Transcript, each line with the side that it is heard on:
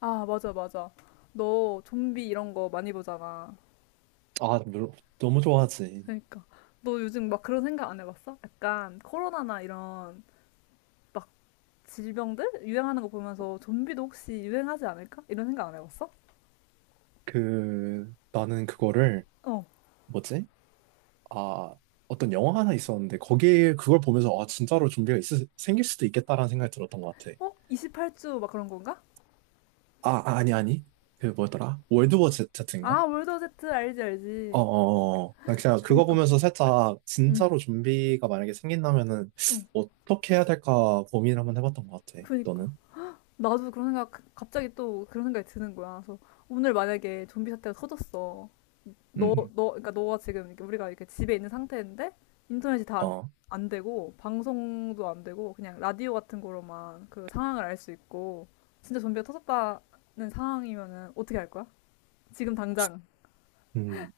left: 아, 맞아, 맞아. 너 좀비 이런 거 많이 보잖아.
right: 아, 물론 너무 좋아하지.
left: 그러니까. 너 요즘 막 그런 생각 안 해봤어? 약간 코로나나 이런 막 질병들 유행하는 거 보면서 좀비도 혹시 유행하지 않을까? 이런 생각 안 해봤어?
right: 그 나는 그거를
left: 어.
right: 뭐지? 아, 어떤 영화 하나 있었는데 거기에 그걸 보면서 아, 진짜로 좀비가 있을, 생길 수도 있겠다라는 생각이 들었던 것 같아.
left: 어? 28주 막 그런 건가?
right: 아, 아니. 그 뭐더라? 월드워 제트인가?
left: 아, 월드 제트 알지,
right: 어,
left: 알지.
right: 어, 어. 나 그냥 그거
left: 그니까.
right: 보면서 살짝
left: 응,
right: 진짜로 좀비가 만약에 생긴다면은
left: 응.
right: 어떻게 해야 될까 고민을 한번 해봤던 것 같아.
left: 그니까.
right: 너는?
left: 나도 그런 생각, 갑자기 또 그런 생각이 드는 거야. 그래서 오늘 만약에 좀비 사태가 터졌어.
right: 음.
left: 그러니까 너가 지금 이렇게 우리가 이렇게 집에 있는 상태인데 인터넷이 다 안,
right: 어.
left: 안 되고 방송도 안 되고 그냥 라디오 같은 거로만 그 상황을 알 수 있고 진짜 좀비가 터졌다는 상황이면은 어떻게 할 거야? 지금 당장
right: 음.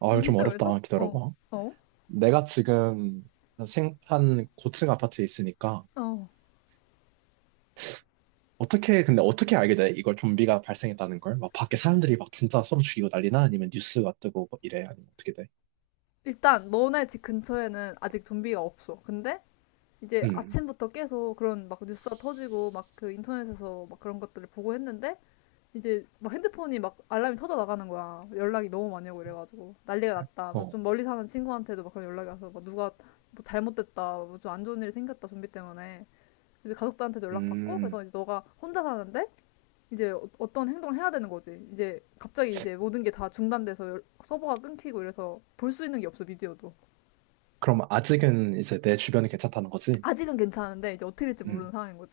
right: 아,
left: 이
right: 이거 좀
left: 시점에서?
right: 어렵다.
left: 어,
right: 기다려봐.
left: 어,
right: 내가 지금 생판 고층 아파트에 있으니까
left: 어.
right: 어떻게 근데 어떻게 알게 돼? 이걸 좀비가 발생했다는 걸? 막 밖에 사람들이 막 진짜 서로 죽이고 난리나? 아니면 뉴스가 뜨고 뭐 이래? 아니면 어떻게 돼?
left: 일단 너네 집 근처에는 아직 좀비가 없어. 근데 이제
right: 음.
left: 아침부터 계속 그런 막 뉴스가 터지고 막 그 인터넷에서 막 그런 것들을 보고 했는데 이제 막 핸드폰이 막 알람이 터져 나가는 거야. 연락이 너무 많이 오고 이래가지고 난리가 났다. 그래서
right: 어.
left: 좀 멀리 사는 친구한테도 막 그런 연락이 와서 막 누가 뭐 잘못됐다, 뭐 좀 안 좋은 일이 생겼다 좀비 때문에 이제 가족들한테도 연락 받고
right: 음.
left: 그래서 이제 너가 혼자 사는데 이제 어떤 행동을 해야 되는 거지. 이제 갑자기 이제 모든 게 다 중단돼서 서버가 끊기고 이래서 볼 수 있는 게 없어 미디어도.
right: 그럼 아직은 이제 내 주변이 괜찮다는 거지?
left: 아직은 괜찮은데 이제 어떻게 될지 모르는
right: 음.
left: 상황인 거지.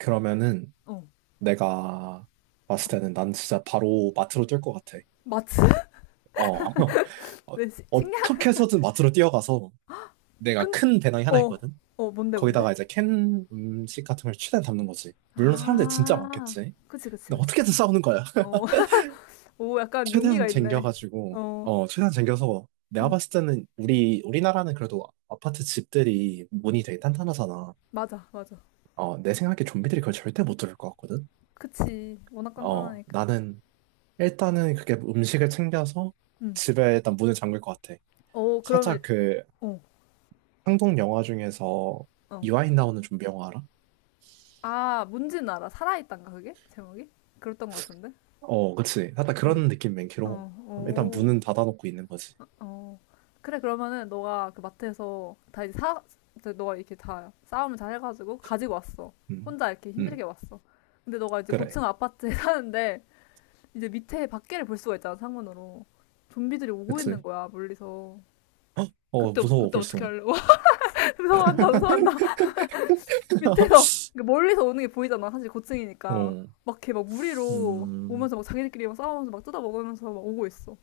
right: 그러면은
left: 어,
right: 내가 봤을
left: 어.
right: 때는 난 진짜 바로 마트로 뛸 것 같아.
left: 마치
right: 어. 어,
left: 왜 식량
right: 어떻게 해서든 마트로 뛰어가서 내가
left: 큰
right: 큰 배낭이 하나
left: 어,
right: 있거든?
left: 어 뭔데 뭔데?
right: 거기다가 이제 캔 음식 같은 걸 최대한 담는 거지. 물론 사람들 진짜
left: 아,
right: 많겠지.
left: 그치, 그치,
right: 근데
left: 그치.
right: 어떻게든 싸우는 거야.
left: 어, 오, 약간
right: 최대한
left: 용기가 있네.
right: 쟁겨가지고,
left: 어,
right: 어, 최대한 쟁여서 내가
left: 응,
right: 봤을 때는 우리나라는 그래도 아파트 집들이 문이 되게 탄탄하잖아.
left: 맞아, 맞아.
right: 어, 내 생각에 좀비들이 그걸 절대 못 들을 것 같거든.
left: 그치, 워낙
right: 어,
left: 간단하니까.
right: 나는 일단은 그게 음식을 챙겨서
left: 응.
right: 집에 일단 문을 잠글 것 같아.
left: 어, 그러면,
right: 살짝 그
left: 어,
right: 한국 영화 중에서
left: 어.
right: 이화인 나오는 좀비 영화 알아?
left: 아, 뭔지는 알아. 살아있단가, 그게? 제목이? 그랬던 것 같은데?
right: 어, 그치. 살짝
left: 응.
right: 그런 느낌 맹키로.
left: 어,
right: 일단
left: 오,
right: 문은 닫아놓고 있는 거지.
left: 어. 그래, 그러면은, 너가 그 마트에서 다 이제 너가 이렇게 다 싸움을 잘 해가지고 가지고 왔어.
right: 음,
left: 혼자 이렇게
right: 음,
left: 힘들게 왔어. 근데 너가 이제
right: 그래.
left: 고층 아파트에 사는데, 이제 밑에 밖에를 볼 수가 있잖아, 창문으로. 좀비들이 오고
right: 그치.
left: 있는 거야, 멀리서.
right: 헉! 어,
left: 그때, 어-
right: 무서워,
left: 그때 어떻게
right: 벌써.
left: 할래? 와, 무서워한다, 무서워한다. 밑에서, 그러니까 멀리서 오는 게 보이잖아, 사실 고층이니까.
right: 어,
left: 막 이렇게 막 무리로
right: 음,
left: 오면서 막 자기들끼리 막 싸우면서 막 뜯어먹으면서 막 오고 있어.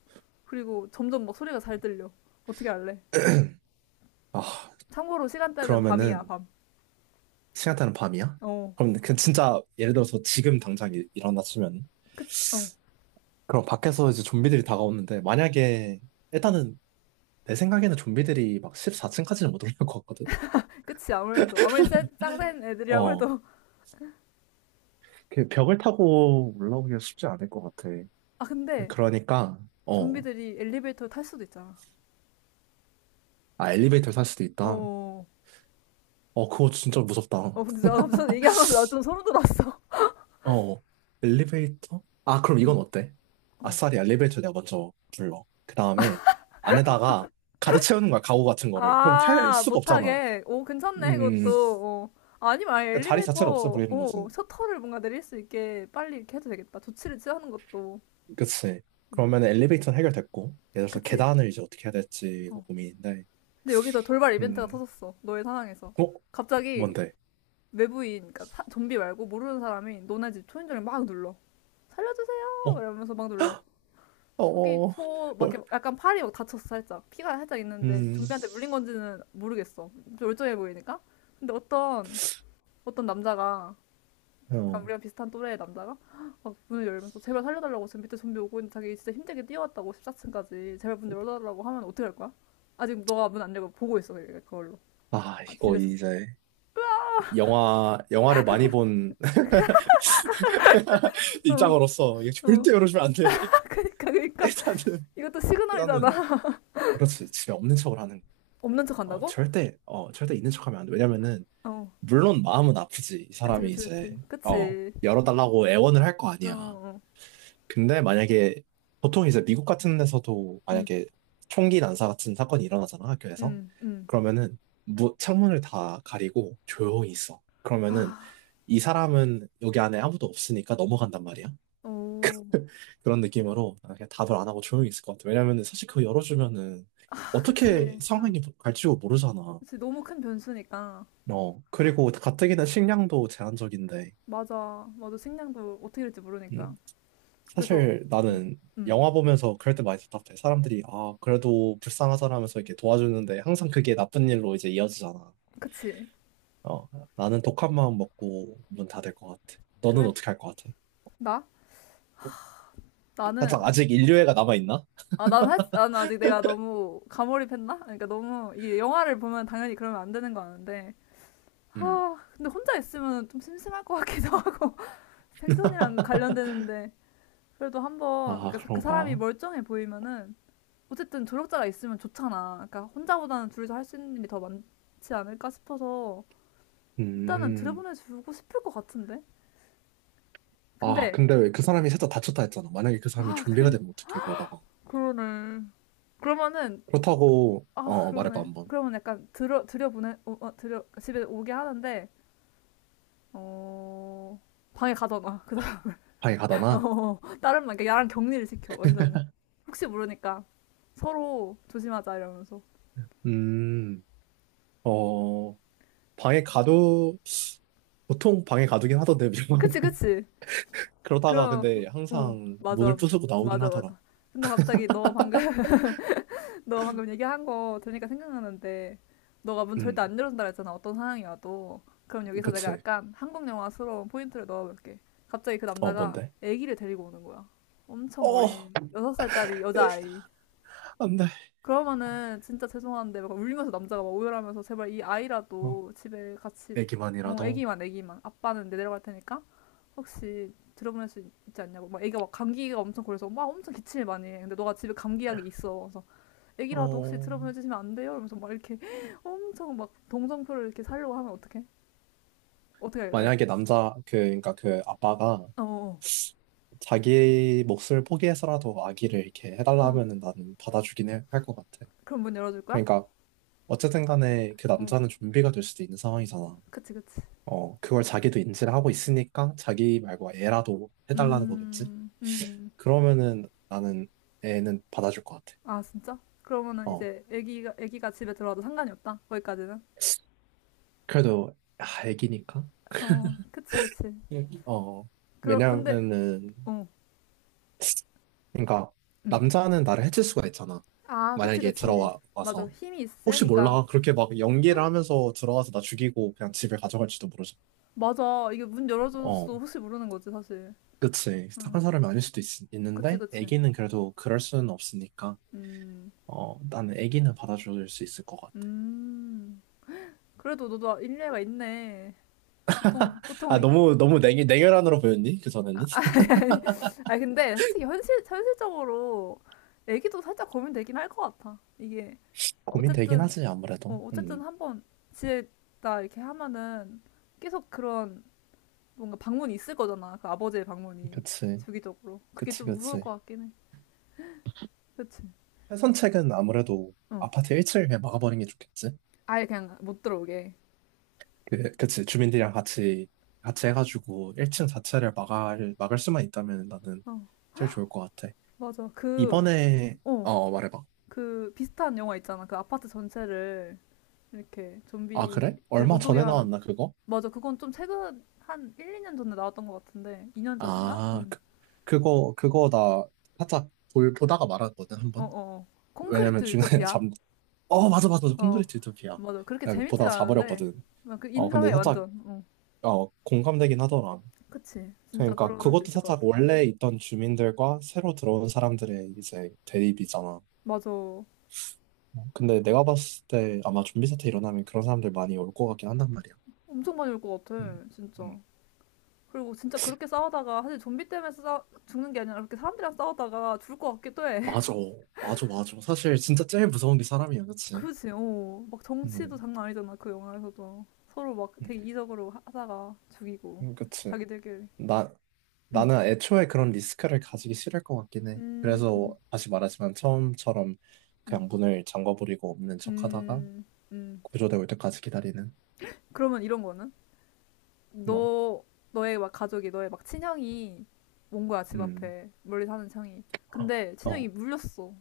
left: 그리고 점점 막 소리가 잘 들려. 어떻게 할래?
right: 아,
left: 참고로 시간대는 밤이야,
right: 그러면은,
left: 밤.
right: 시간대는 밤이야?
left: 어,
right: 그럼 그 진짜, 예를 들어서 지금 당장 일어났으면,
left: 그 어,
right: 그럼 밖에서 이제 좀비들이 다가오는데, 만약에,
left: 어.
right: 일단은, 내 생각에는 좀비들이 막 14층까지는 못 올라올 것 같거든?
left: 그치 아무래도. 아무리 센, 짱센 애들이라고
right: 어,
left: 해도.
right: 그 벽을 타고 올라오기가 쉽지 않을 것 같아.
left: 아, 근데
right: 그러니까, 어,
left: 좀비들이 엘리베이터를 탈 수도 있잖아.
right: 아, 엘리베이터를 탈 수도 있다.
left: 어.
right: 어, 그거 진짜 무섭다.
left: 어, 근데 나 갑자기 얘기하면서 나 좀 소름 돋았어.
right: 어, 엘리베이터? 아, 그럼 이건
left: 응.
right: 어때?
left: 어.
right: 아싸리 엘리베이터 내가 먼저 불러. 그 다음에 안에다가 가득 채우는 거야, 가구 같은 거를. 그럼 탈
left: 아,
right: 수가 없잖아.
left: 못하게. 오, 괜찮네,
right: 음,
left: 그것도. 어. 아니면 아예
right: 그러니까 자리
left: 엘리베이터,
right: 자체를 없애버리는
left: 어,
right: 거지.
left: 셔터를 뭔가 내릴 수 있게 빨리 이렇게 해도 되겠다. 조치를 취하는 것도.
right: 그치.
left: 음.
right: 그러면 엘리베이터는 해결됐고, 예를 들어서
left: 그치?
right: 계단을 이제 어떻게 해야 될지
left: 어.
right: 고민인데,
left: 근데 여기서 돌발 이벤트가
right: 음,
left: 터졌어. 너의 상황에서.
right: 어?
left: 갑자기
right: 뭔데?
left: 외부인, 그러니까 좀비 말고 모르는 사람이 너네 집 초인종을 막 눌러. 살려주세요!
right: 어?
left: 이러면서 막 눌러.
right: 어,
left: 속이
right: 어, 어.
left: 초, 막
right: 뭘?
left: 이렇게 약간 팔이 막 다쳤어, 살짝. 피가 살짝 있는데
right: 음,
left: 좀비한테 물린 건지는 모르겠어. 좀 멀쩡해 보이니까. 근데 어떤, 어떤 남자가, 약간
right: 어.
left: 우리랑 비슷한 또래의 남자가 막 문을 열면서 제발 살려달라고 지금 밑에 좀비 오고 있는데 자기 진짜 힘들게 뛰어왔다고 14층까지 제발 문 열어달라고 하면 어떻게 할 거야? 아직 너가 문 안 열고 보고 있어, 그걸로.
right: 아,
left: 아,
right: 이거
left: 집에서.
right: 이제. 영화를 많이 본
left: 어,
right: 입장으로서 이게
left: 어.
right: 절대 이러시면 안 돼.
left: 아, 그니까, 그니까.
right: 일단은,
left: 이것도 시그널이잖아.
right: 일단은, 그렇지. 집에 없는 척을 하는 거.
left: 없는 척
right: 어,
left: 한다고?
right: 절대, 어, 절대 있는 척 하면 안 돼. 왜냐면은,
left: 어.
right: 물론 마음은 아프지. 이
left: 그치,
right: 사람이
left: 그치, 그치.
right: 이제, 어,
left: 그치.
right: 열어달라고 애원을 할 거
left: 어,
right: 아니야.
left: 어.
right: 근데 만약에, 보통 이제 미국 같은 데서도
left: 응,
right: 만약에 총기 난사 같은 사건이 일어나잖아, 학교에서.
left: 응, 응.
right: 그러면은, 창문을 다 가리고 조용히 있어. 그러면은,
left: 아,
right: 이 사람은 여기 안에 아무도 없으니까 넘어간단 말이야.
left: 오,
right: 그런 느낌으로 아, 그냥 답을 안 하고 조용히 있을 것 같아. 왜냐면은 사실 그거 열어주면은
left: 아, 그치.
right: 어떻게
left: 응.
right: 상황이 갈지 뭐 모르잖아.
left: 그치. 너무 큰 변수니까.
right: 어, 그리고 가뜩이나 식량도 제한적인데.
left: 맞아. 맞아. 식량도 어떻게 될지 모르니까.
right: 음,
left: 그래서,
right: 사실
left: 응,
right: 나는
left: 응.
right: 영화 보면서 그럴 때 많이 답답해. 사람들이 아, 그래도 불쌍하잖아면서 이렇게 도와주는데 항상 그게 나쁜 일로 이제 이어지잖아.
left: 그치.
right: 어, 나는 독한 마음 먹고 문 닫을 것 같아. 너는
left: 그래?
right: 어떻게 할 것 같아?
left: 나?
right: 살짝
left: 나는,
right: 아직 인류애가 남아있나?
left: 나는 아직 내가 너무 가몰입했나? 그러니까 너무, 이게 영화를 보면 당연히 그러면 안 되는 거 아는데.
right: 음.
left: 아, 근데 혼자 있으면 좀 심심할 것 같기도 하고. 생존이랑 관련되는데. 그래도 한번,
right: 아,
left: 그 사람이
right: 그런가?
left: 멀쩡해 보이면은 어쨌든 조력자가 있으면 좋잖아. 그러니까 혼자보다는 둘이서 할 수 있는 일이 더 많지 않을까 싶어서 일단은
right: 음.
left: 들여보내주고 싶을 것 같은데.
right: 아,
left: 근데
right: 근데 왜 그 사람이 살짝 다쳤다 했잖아. 만약에 그 사람이
left: 아, 그
right: 좀비가 되면 어떡해, 그러다가.
left: 그러네. 그러면은
right: 그렇다고,
left: 아,
right: 어, 어, 말해봐,
left: 그러네.
right: 한번.
left: 그러면 약간 들여 집에 오게 하는데 어 방에 가둬놔. 그다
right: 방에 가다나?
left: 다른 말 그러니까 야랑 격리를 시켜 완전히. 혹시 모르니까 서로 조심하자 이러면서.
right: 음, 어, 방에 가도, 보통 방에 가두긴 하던데,
left: 그치
right: 밀망도.
left: 그치.
right: 그러다가
left: 그럼,
right: 근데
left: 어,
right: 항상 문을
left: 맞아.
right: 부수고 나오긴
left: 맞아,
right: 하더라.
left: 맞아. 근데 갑자기 너가 방금, 너가 방금 얘기한 거 들으니까 생각나는데, 너가 문 절대
right: 음,
left: 안 열어준다 했잖아 어떤 상황이어도. 그럼 여기서 내가
right: 그치.
left: 약간 한국 영화스러운 포인트를 넣어볼게. 갑자기 그
right: 어,
left: 남자가
right: 뭔데?
left: 아기를 데리고 오는 거야. 엄청
right: 어,
left: 어린, 6살짜리
right: 에,
left: 여자아이.
right: 안 돼.
left: 그러면은 진짜 죄송한데 막 울면서 남자가 막 오열하면서 제발 이
right: 어,
left: 아이라도 집에 같이, 어,
right: 애기만이라도.
left: 아기만, 아기만. 아빠는 내려갈 테니까 혹시 들어보낼 수 있지 않냐고. 막 애기가 막 감기가 엄청 걸려서 막 엄청 기침을 많이 해. 근데 너가 집에 감기약이 있어. 그래서 애기라도 혹시
right: 어,
left: 들어보내 주시면 안 돼요? 이러면서 막 이렇게 엄청 막 동정표를 이렇게 살려고 하면 어떡해? 어떻게 할래?
right: 만약에 그니까 그 아빠가
left: 어, 어,
right: 자기 몫을 포기해서라도 아기를 이렇게 해달라
left: 어.
right: 하면은 나는 받아주긴 할 것 같아.
left: 그럼 문 열어줄 거야?
right: 그러니까 어쨌든 간에 그
left: 어,
right: 남자는 좀비가 될 수도 있는 상황이잖아.
left: 그치, 그치.
right: 어, 그걸 자기도 인지를 하고 있으니까 자기 말고 애라도 해달라는 거겠지?
left: 음, 음, 음.
right: 그러면은 나는 애는 받아줄 것 같아.
left: 아, 진짜? 그러면은
right: 어,
left: 이제 애기가, 애기가 집에 들어와도 상관이 없다? 거기까지는?
right: 그래도 아, 애기니까.
left: 어, 그치, 그치.
right: 어,
left: 그러, 근데,
right: 왜냐면은
left: 어,
right: 그러니까
left: 음.
right: 남자는 나를 해칠 수가 있잖아.
left: 아, 그치,
right: 만약에
left: 그치. 맞아.
right: 들어와서
left: 힘이
right: 혹시
left: 세니까.
right: 몰라 그렇게 막 연기를 하면서 들어와서 나 죽이고 그냥 집에 가져갈지도 모르잖아.
left: 맞아. 이게 문
right: 어,
left: 열어줘서도 혹시 모르는 거지, 사실.
right: 그치.
left: 응.
right: 착한 사람이 아닐 수도 있,
left: 그치,
right: 는데
left: 그치.
right: 애기는 그래도 그럴 수는 없으니까.
left: 음,
right: 어, 나는 애기는 받아줄 수 있을 것 같아.
left: 음. 그래도 너도 일리가 있네. 보통,
right: 아,
left: 보통. 이-
right: 너무 너무 냉 냉혈한으로 보였니? 그 전에는
left: 아니, 근데 솔직히 현실적으로 애기도 살짝 고민되긴 할 것 같아. 이게,
right: 고민되긴
left: 어쨌든,
right: 하지
left: 어,
right: 아무래도.
left: 어쨌든 한번 지냈다 이렇게 하면은 계속 그런 뭔가 방문이 있을 거잖아. 그 아버지의 방문이.
right: 그치,
left: 주기적으로. 그게
right: 그치,
left: 좀 무서울
right: 그치.
left: 것 같긴 해. 그치?
right: 최선책은 아무래도
left: 어.
right: 아파트 1층에 막아버리는 게 좋겠지.
left: 아예 그냥 못 들어오게.
right: 그치. 주민들이랑 같이, 같이 해가지고 1층 자체를 막을 수만 있다면 나는
left: 어.
right: 제일 좋을 것 같아.
left: 맞아. 그,
right: 이번에,
left: 어,
right: 어, 말해봐.
left: 그 비슷한 영화 있잖아. 그 아파트 전체를 이렇게
right: 아, 그래?
left: 좀비들
right: 얼마
left: 못 오게
right: 전에
left: 하는.
right: 나왔나, 그거?
left: 맞아. 그건 좀 최근 한 1, 2년 전에 나왔던 것 같은데. 2년 전인가?
right: 아,
left: 응.
right: 그거 나 살짝 보다가 말았거든, 한
left: 어, 어,
right: 번.
left: 어.
right: 왜냐면
left: 콘크리트
right: 중간에
left: 유토피아.
right: 잠, 어, 맞아.
left: 어,
right: 콘크리트 유토피아.
left: 맞아. 그렇게
right: 내가
left: 재밌진
right: 보다가
left: 않은데.
right: 자버렸거든.
left: 나그
right: 어, 근데
left: 인정해,
right: 살짝,
left: 완전. 어.
right: 어, 공감되긴 하더라.
left: 그치. 진짜
right: 그러니까
left: 그럴 수
right: 그것도
left: 있을 것
right: 살짝
left: 같아.
right: 원래 있던 주민들과 새로 들어온 사람들의 이제 대립이잖아.
left: 맞아.
right: 어, 근데 내가 봤을 때 아마 좀비 사태 일어나면 그런 사람들 많이 올 것 같긴 한단 말이야.
left: 엄청 많이 올 것
right: 음,
left: 같아. 진짜.
right: 음.
left: 그리고 진짜 그렇게 싸우다가 사실 좀비 때문에 싸 죽는 게 아니라 그렇게 사람들이랑 싸우다가 죽을 것 같기도 해.
right: 맞아, 맞아. 사실 진짜 제일 무서운 게 사람이야, 그치?
left: 그지, 어. 막 정치도
right: 음,
left: 장난 아니잖아, 그 영화에서도. 서로 막
right: 음,
left: 되게 이성으로 하다가 죽이고.
right: 그치.
left: 자기들끼리.
right: 나,
left: 음,
right: 나는 애초에 그런 리스크를 가지기 싫을 것 같긴 해.
left: 음,
right: 그래서 다시 말하지만 처음처럼
left: 음,
right: 그냥 문을 잠궈버리고 없는 척하다가
left: 음, 음.
right: 구조대 올 때까지 기다리는
left: 그러면 이런 거는?
right: 뭐,
left: 너, 너의 막 가족이, 너의 막 친형이 온 거야, 집
right: 음,
left: 앞에. 멀리 사는 형이. 근데 친형이
right: 어,
left: 물렸어.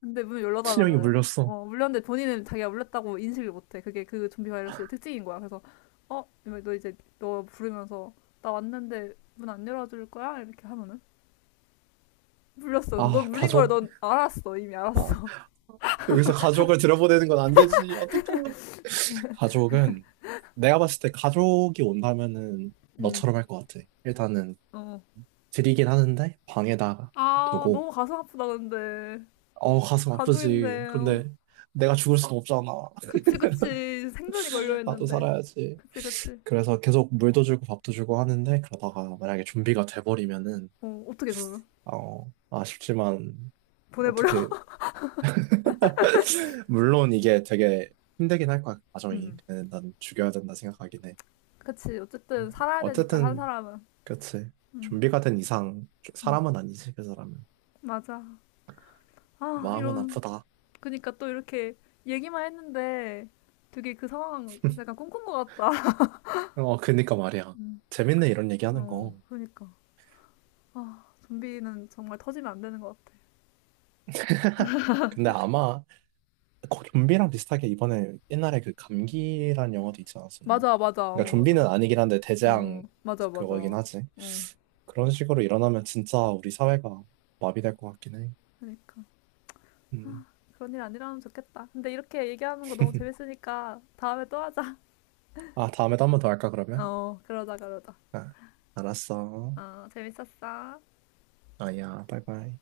left: 근데 문 열어달라
right: 친형이
left: 그래.
right: 물렸어.
left: 어, 물렸는데 본인은 자기가 물렸다고 인식을 못해. 그게 그 좀비 바이러스의 특징인 거야. 그래서, 어? 이러면 너 이제, 너 부르면서, 나 왔는데 문 안 열어줄 거야? 이렇게 하면은. 물렸어. 근데 넌
right: 아,
left: 물린 걸
right: 가족?
left: 넌 알았어. 이미
right: 아,
left: 알았어.
right: 여기서 가족을 들여보내는 건 안 되지. 어떡해. 가족은 내가 봤을 때 가족이 온다면은
left: 응.
right: 너처럼 할 것 같아. 일단은
left: 어.
right: 드리긴 하는데 방에다가
left: 아,
right: 두고
left: 너무 가슴 아프다, 근데.
right: 어 가슴 아프지.
left: 가족인데. 어.
right: 그런데 내가 죽을 순 없잖아.
left: 그치, 그치. 생존이
right: 나도
left: 걸려있는데.
right: 살아야지.
left: 그치, 그치.
right: 그래서 계속 물도 주고 밥도 주고 하는데 그러다가 만약에 좀비가 돼버리면은
left: 어, 어떻게 그러면?
right: 어 아쉽지만
left: 보내버려?
right: 어떻게 물론 이게 되게 힘들긴 할 거야 과정이.
left: 응.
right: 근데 난 죽여야 된다 생각하긴 해.
left: 그치. 어쨌든 살아야 되니까, 산
right: 어쨌든
left: 사람은.
right: 그치.
left: 응,
right: 좀비가 된 이상
left: 응.
right: 사람은 아니지, 그 사람은.
left: 맞아. 아,
right: 마음은
left: 이런.
right: 아프다.
left: 그니까 또 이렇게 얘기만 했는데 되게 그 상황 약간 꿈꾼 것 같다.
right: 어, 그니까 말이야.
left: 응.
right: 재밌네, 이런 얘기하는
left: 어,
right: 거.
left: 그러니까. 아, 좀비는 정말 터지면 안 되는 것 같아.
right: 근데 아마 거- 좀비랑 비슷하게 이번에 옛날에 그 감기란 영화도 있지 않았었나?
left: 맞아, 맞아.
right: 그러니까
left: 어, 맞아.
right: 좀비는 아니긴 한데
left: 어,
right: 대재앙
left: 맞아,
right: 그거긴
left: 맞아.
right: 하지.
left: 응
right: 그런 식으로 일어나면 진짜 우리 사회가 마비될 것 같긴 해.
left: 그러니까.
right: 음.
left: 그런 일 아니라면 좋겠다. 근데 이렇게 얘기하는 거 너무 재밌으니까 다음에 또 하자.
right: 아, 다음에도 한 번 더 할까, 그러면?
left: 어, 그러자, 그러자.
right: 아, 알았어.
left: 어, 재밌었어.
right: 아야, 바이바이.